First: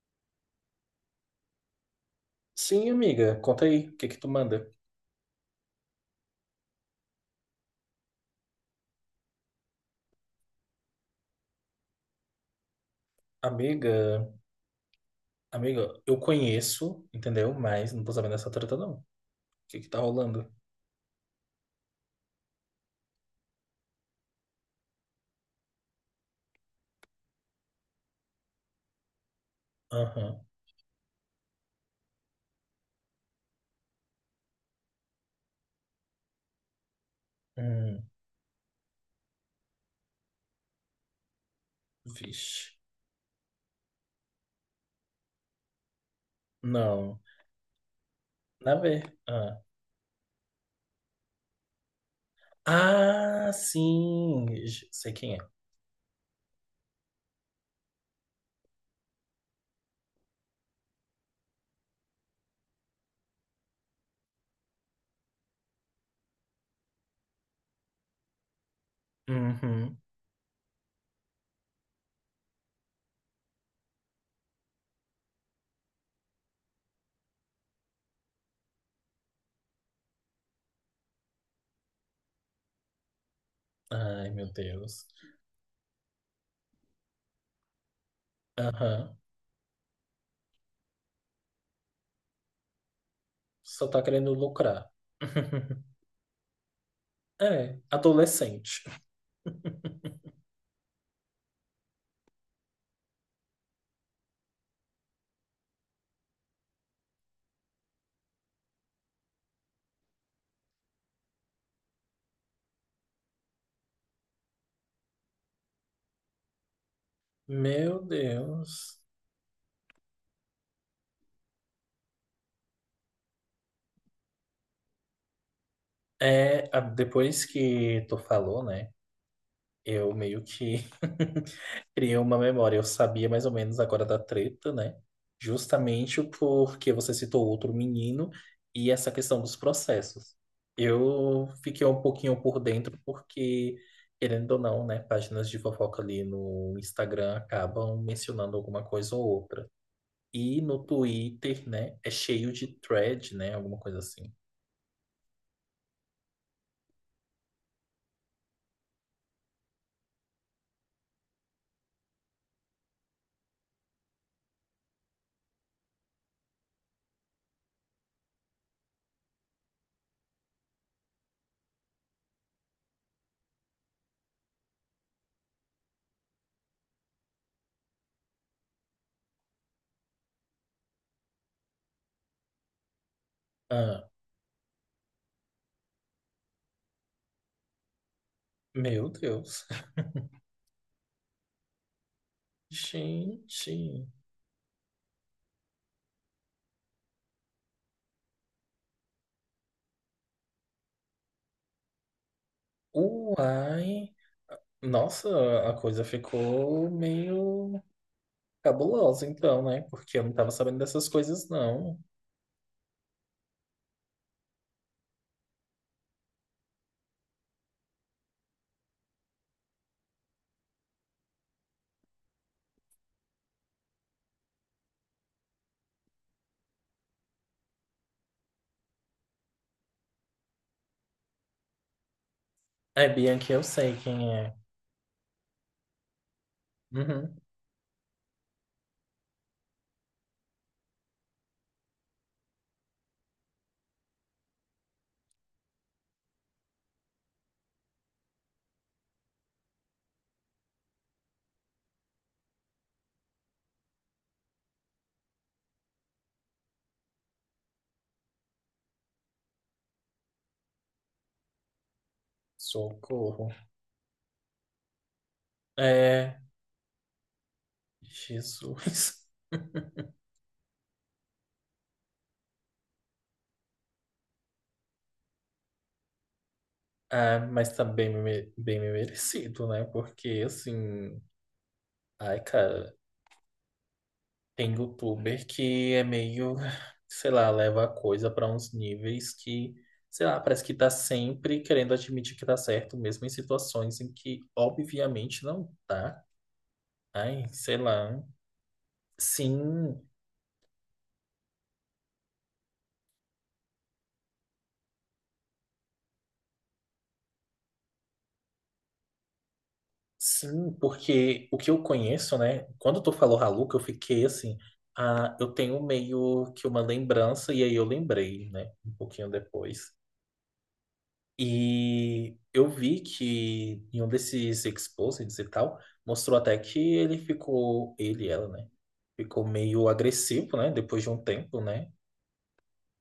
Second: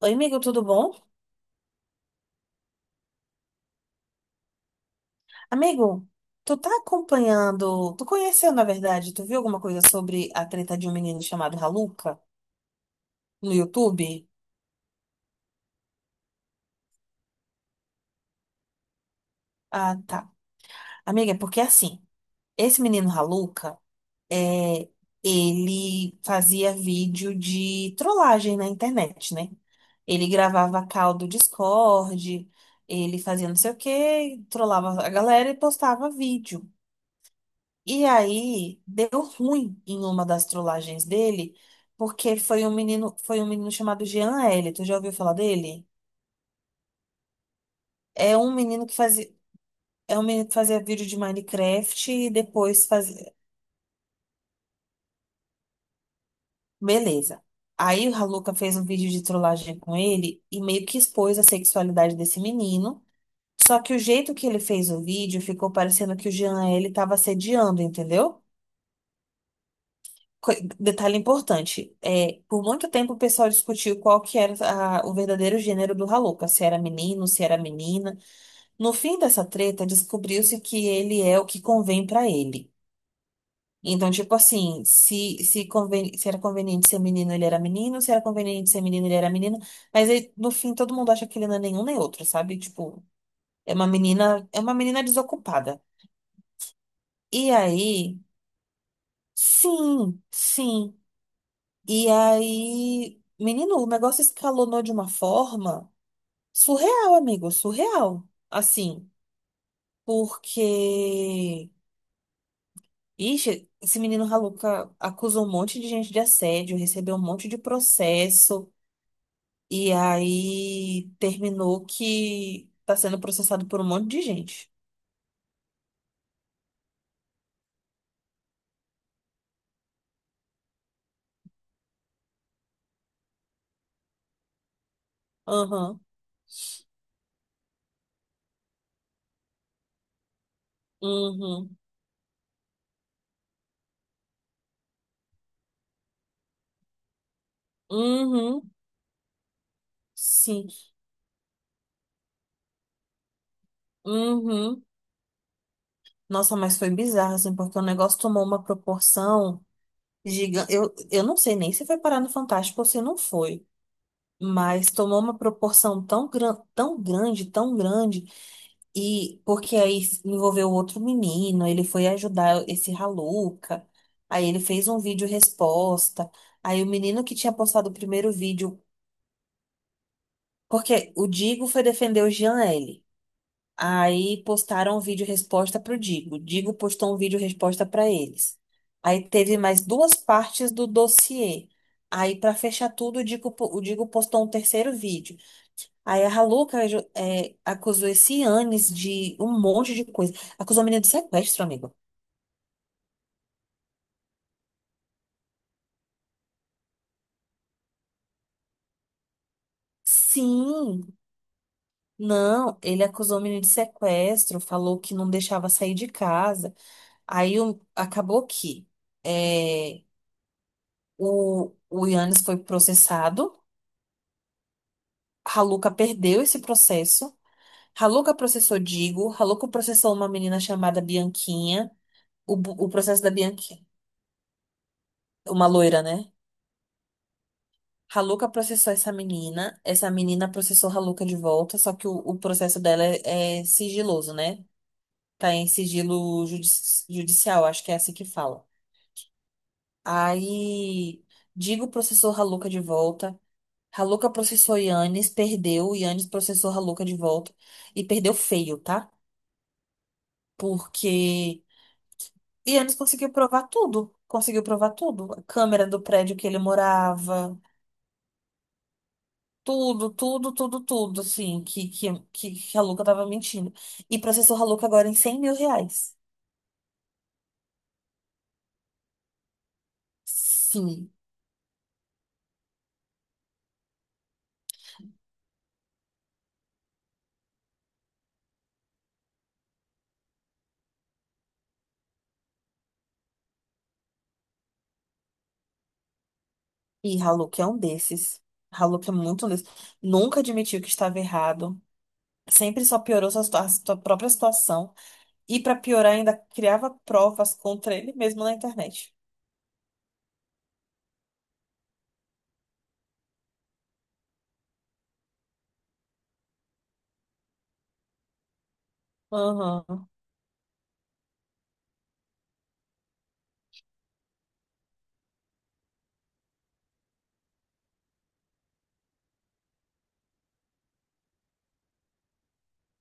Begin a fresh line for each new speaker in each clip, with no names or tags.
Oi, amigo, tudo bom?
Sim, amiga, conta aí, o que que tu manda?
Amigo, tu tá acompanhando, tu conheceu, na verdade, tu viu alguma coisa sobre a treta de um menino chamado Raluca no
Amiga,
YouTube?
amiga, eu conheço, entendeu? Mas não tô sabendo dessa treta, não. O que que
Ah,
tá
tá.
rolando?
Amiga, é porque assim, esse menino Raluca, é, ele fazia vídeo de trollagem na internet, né? Ele
Aham.
gravava call do Discord, ele fazia não sei o quê, trollava a galera e postava vídeo.
Hum,
E aí deu ruim em uma das trollagens dele, porque
vixe.
foi um menino chamado Jean L. Tu já ouviu falar dele?
Não.
É um
Na
menino que
ver.
fazia,
Ah.
é um menino que fazia vídeo de Minecraft e depois fazia,
Ah, sim, sei quem é.
beleza. Aí a Luca fez um vídeo de trollagem com ele e meio que expôs a sexualidade desse menino. Só que o jeito que ele fez o vídeo ficou parecendo que o Jean L estava assediando, entendeu?
Uhum.
co- Detalhe importante, por muito tempo o pessoal discutiu qual que era a- o verdadeiro gênero do Haluca, se era menino, se era menina. No fim dessa treta, descobriu-se que ele é o que convém pra ele. Então,
Ai,
tipo
meu
assim,
Deus.
se era conveniente ser menino, ele era menino, se era conveniente ser menino, ele
Aham.
era menina. Mas aí, no fim, todo mundo acha que ele não é nenhum nem outro, sabe? Tipo,
Só tá querendo
é uma
lucrar.
menina desocupada. E
É,
aí,
adolescente.
sim, sim. E aí, menino, o negócio escalonou de uma forma surreal, amigo, surreal. Assim, porque. Ixi, esse menino Raluca acusou um monte de gente de assédio, recebeu um monte de
Meu
processo,
Deus.
e aí terminou que tá sendo processado por um monte de gente.
É, depois que tu falou, né? Eu meio que criei uma memória. Eu sabia mais ou menos agora da treta, né?
Aham.
Justamente porque você citou outro menino e essa questão dos processos. Eu
Uhum,
fiquei um pouquinho por dentro porque, querendo ou não, né, páginas de fofoca ali no Instagram acabam mencionando
uhum,
alguma coisa ou outra. E
sim,
no Twitter, né? É cheio de thread, né? Alguma coisa assim.
uhum. Nossa, mas foi bizarro, assim, porque o negócio tomou uma proporção. Gigante. Eu não sei nem se foi parar no Fantástico ou se não foi, mas tomou uma proporção tão grande, e porque aí envolveu outro menino, ele foi ajudar esse Raluca, aí ele fez um vídeo resposta, aí o menino que tinha postado o primeiro vídeo, porque o Digo foi defender o Jean L.
Ah,
Aí postaram um vídeo resposta pro Digo. Digo postou um vídeo resposta para eles.
meu
Aí teve
Deus.
mais duas partes do dossiê. Aí, para fechar tudo, o
Gente.
Digo postou um terceiro vídeo. Aí a Haluca acusou esse Anis de um monte de coisa. Acusou o menino de sequestro, amigo.
Uai. Nossa, a coisa ficou meio cabulosa então, né? Porque eu não tava sabendo dessas
Sim,
coisas, não.
não, ele acusou o menino de sequestro, falou que não deixava sair de casa. Acabou que é, o Yannis foi processado. Haluca perdeu esse processo. Haluca processou Digo. Haluca processou uma menina chamada Bianquinha. O
É,
processo da
Bianca, eu
Bianquinha.
sei quem é.
Uma loira, né?
Uhum.
Haluca processou essa menina. Essa menina processou Haluca de volta. Só que o processo dela é sigiloso, né? Tá em judicial, acho que é assim que fala. Aí, Digo processou Haluca de volta. Haluca processou Yannis, perdeu. Yannis processou Haluca de volta. E perdeu feio, tá? Porque. E eles conseguiu
Socorro.
provar tudo. Conseguiu provar tudo. A câmera do prédio
É,
que ele morava.
Jesus.
Tudo, tudo, tudo, tudo, assim, que a Haluca tava mentindo. E processou a Haluca agora em R$ 100.000.
Ah, mas tá bem, bem me merecido, né? Porque,
Sim.
assim... Ai, cara, tem youtuber que é meio, sei lá, leva a coisa para uns níveis que, sei lá, parece que tá sempre querendo admitir que tá certo, mesmo em situações em que obviamente não tá.
E
Ai,
Haluca é um
sei lá.
desses. Haluca é muito um desses.
Sim,
Nunca admitiu que estava errado. Sempre só piorou sua própria situação. E pra piorar, ainda criava provas contra ele mesmo na internet.
sim, porque o que eu conheço, né? Quando tu falou Haluca, eu fiquei assim, ah, eu tenho meio que uma lembrança, e aí eu lembrei, né? Um pouquinho depois.
Aham.
E eu vi que em um desses exposits e tal, mostrou até que ele ficou, ele, ela, né? Ficou meio agressivo, né? Depois de um tempo, né?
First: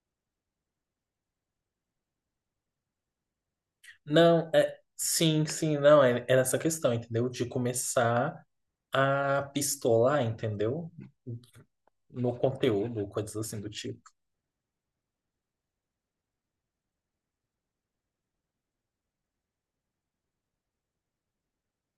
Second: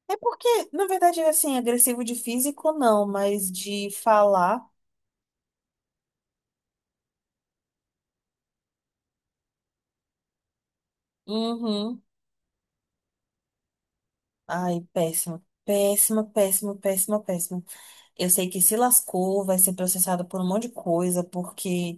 É porque, na verdade, assim, agressivo de físico não, mas de
Não,
falar.
é, sim, sim, não, é, é essa questão, entendeu? De começar a pistolar, entendeu?
Uhum.
No conteúdo, coisas assim do tipo.
Ai, péssimo. Péssimo, péssimo, péssimo, péssimo. Eu sei que se lascou, vai ser processado por um monte de coisa, porque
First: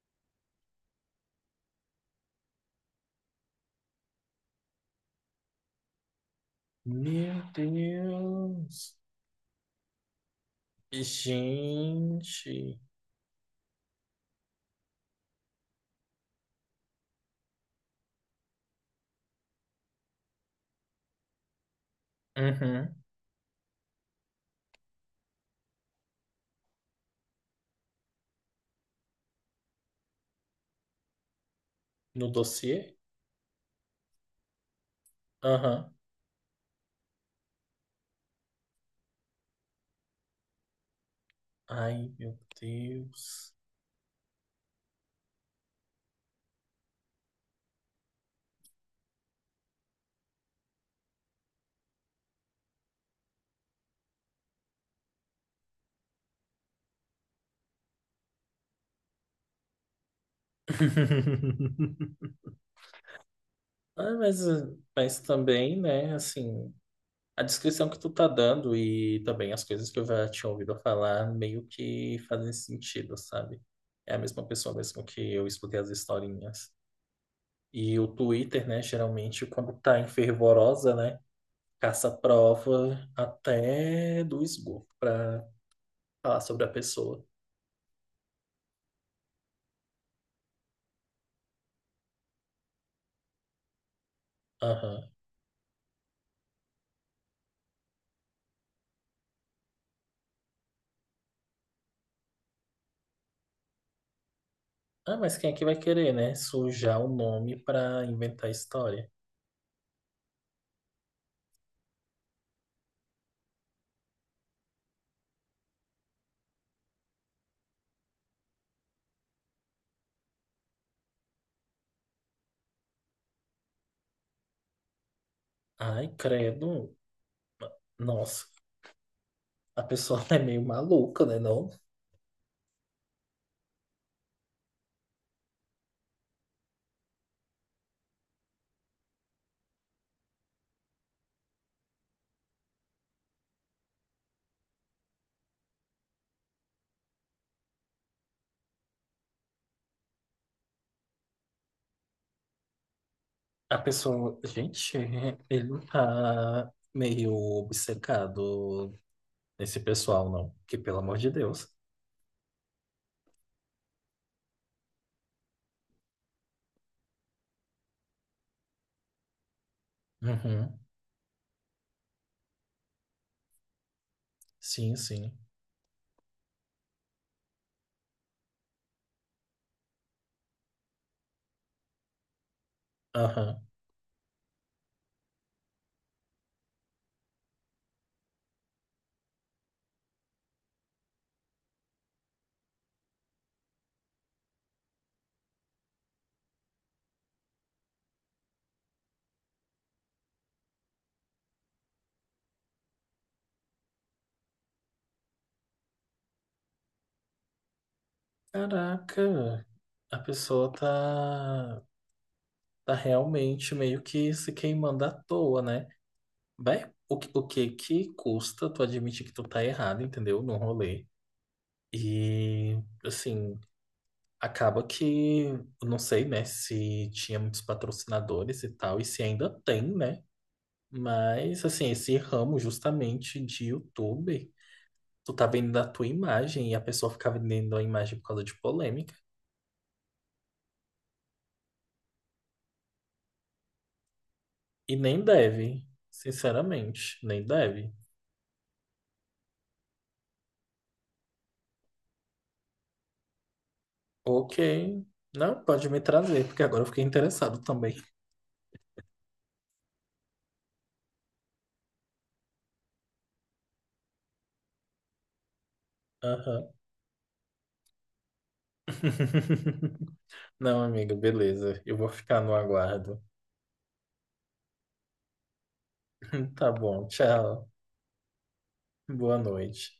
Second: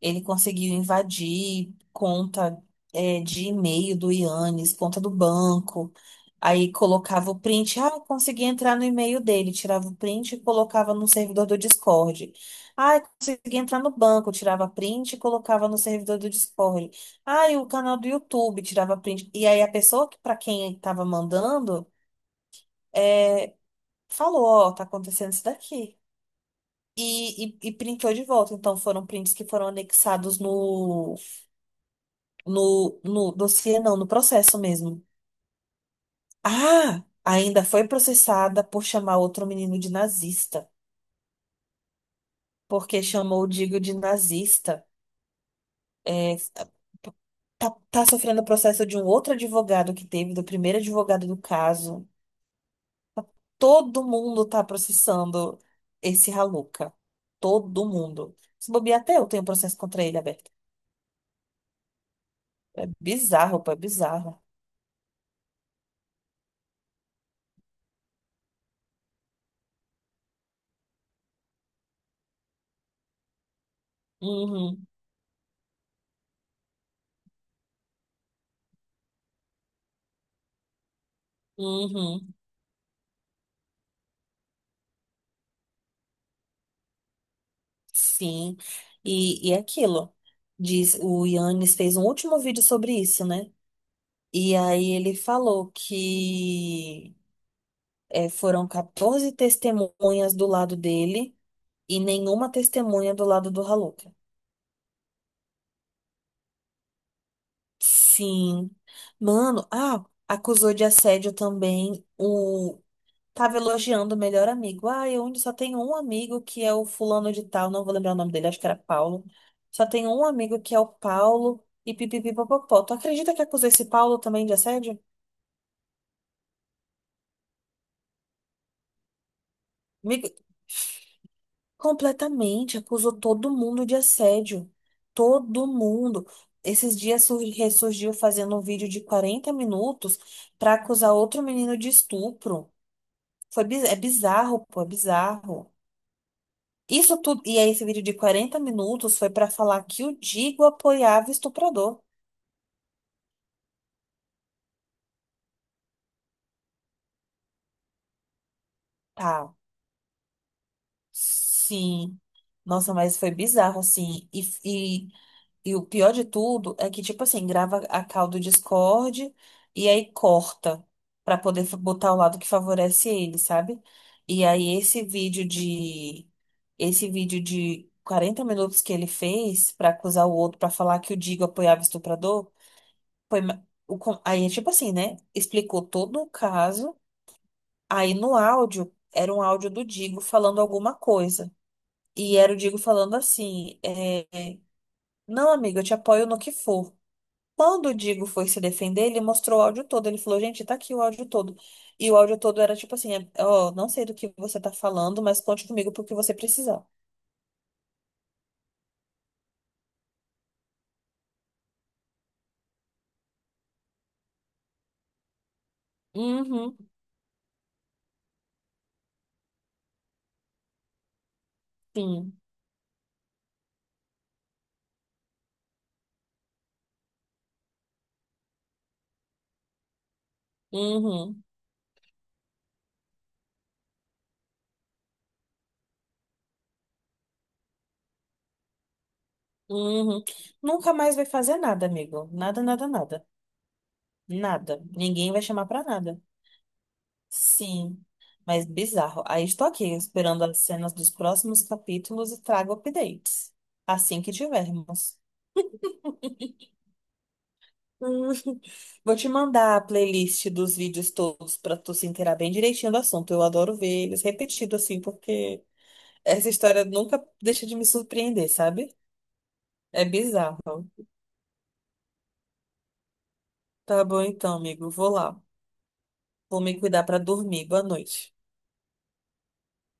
ele conseguiu invadir conta de e-mail do Yannis, conta do banco. Aí colocava o
Meu
print. Ah, eu consegui entrar no
Deus!
e-mail dele. Tirava o print e colocava no servidor do Discord.
Gente!
Ah, eu consegui entrar no banco. Tirava print e colocava no servidor do Discord. Ah, e o canal do YouTube. Tirava print. E aí a pessoa que para quem estava mandando
Uhum.
é, falou: Ó, tá acontecendo isso daqui. E, e printou de volta. Então foram prints que foram anexados
No dossiê?
no, no dossiê, não, no processo mesmo.
Aham.
Ah, ainda foi processada por chamar outro menino de nazista,
Ai, meu
porque chamou o
Deus.
Digo de nazista. É, tá, tá sofrendo o processo de um outro advogado que teve, do primeiro advogado do caso. Todo mundo tá processando esse Raluca. Todo mundo. Se bobear, até eu tenho processo contra ele aberto. É bizarro, pô, é
Ah, mas,
bizarro.
mas também, né, assim, a descrição que tu tá dando e também as coisas que eu já tinha ouvido falar meio que fazem sentido, sabe? É a mesma pessoa
Uhum,
mesmo que eu escutei as historinhas. E o Twitter, né, geralmente quando tá em fervorosa, né, caça
uhum.
prova até do esgoto pra falar sobre a pessoa.
Sim, e é aquilo. Diz, o Yannis fez um último vídeo sobre isso, né? E aí
Aham.
ele falou que foram 14 testemunhas do lado dele e nenhuma testemunha do lado do Raluca.
Ah, mas quem é que vai querer, né, sujar o nome pra inventar
Sim.
história?
Mano, ah, acusou de assédio também. Tava elogiando o melhor amigo. Ah, eu ainda só tenho um amigo que é o fulano de tal, não vou lembrar o nome dele, acho que era Paulo. Só tenho um amigo que é o Paulo e pipipipopopó. Tu acredita que acusou esse Paulo também de assédio?
Ai, credo. Nossa. A pessoa
Amigo,
é meio maluca, né, não?
completamente, acusou todo mundo de assédio. Todo mundo. Ressurgiu fazendo um vídeo de 40 minutos pra acusar outro menino de estupro. É bizarro, pô, é bizarro. Isso tudo, e aí esse vídeo de 40 minutos foi pra falar que o Digo apoiava o estuprador.
A pessoa, gente, ele não tá meio obcecado
Tá.
nesse pessoal, não? Que pelo amor de Deus.
Sim. Nossa, mas foi bizarro, assim. E, e, e o pior de tudo é que, tipo assim, grava a call do Discord e aí
Uhum.
corta pra poder botar o lado que favorece ele, sabe? E aí
Sim, sim.
esse vídeo de 40 minutos que ele fez pra acusar o outro, pra falar que o Digo apoiava o estuprador. Foi ma-
Aham.
o, con- Aí, tipo assim, né? Explicou todo o caso. Aí no áudio, era um áudio do Digo falando alguma coisa. E era o Digo falando assim: Não, amigo, eu te apoio no que for. Quando o Digo foi se defender, ele mostrou o áudio todo. Ele falou: Gente, tá aqui o áudio todo. E o áudio todo era tipo assim: Ó, não sei do que você tá falando, mas conte comigo pro que você precisar.
Caraca, a pessoa tá, tá realmente meio que se queimando à toa, né?
Uhum,
Vai, o que que custa tu admitir que tu tá errado, entendeu? No rolê.
sim.
E, assim, acaba que, eu não sei, né, se tinha muitos patrocinadores e tal, e se ainda tem, né?
Uhum,
Mas, assim, esse ramo justamente de YouTube, tu tá vendendo a tua imagem e a pessoa fica vendendo a imagem por causa de polêmica.
uhum. Nunca mais vai fazer nada, amigo. Nada, nada, nada. Nada.
E nem
Ninguém vai chamar pra
deve,
nada.
sinceramente, nem deve.
Sim, mas bizarro. Aí estou aqui esperando as cenas dos próximos capítulos e trago updates. Assim que
Ok,
tivermos.
não, pode me trazer, porque agora eu fiquei interessado também.
Hum, vou te mandar a playlist dos vídeos todos para tu se inteirar bem direitinho do assunto. Eu adoro ver eles repetido assim, porque essa
Aham.
história nunca deixa de me surpreender, sabe? É bizarro.
Não, amigo, beleza, eu vou ficar no aguardo.
Tá bom então, amigo. Vou lá. Vou
Tá
me cuidar
bom,
para dormir.
tchau,
Boa noite.
boa noite.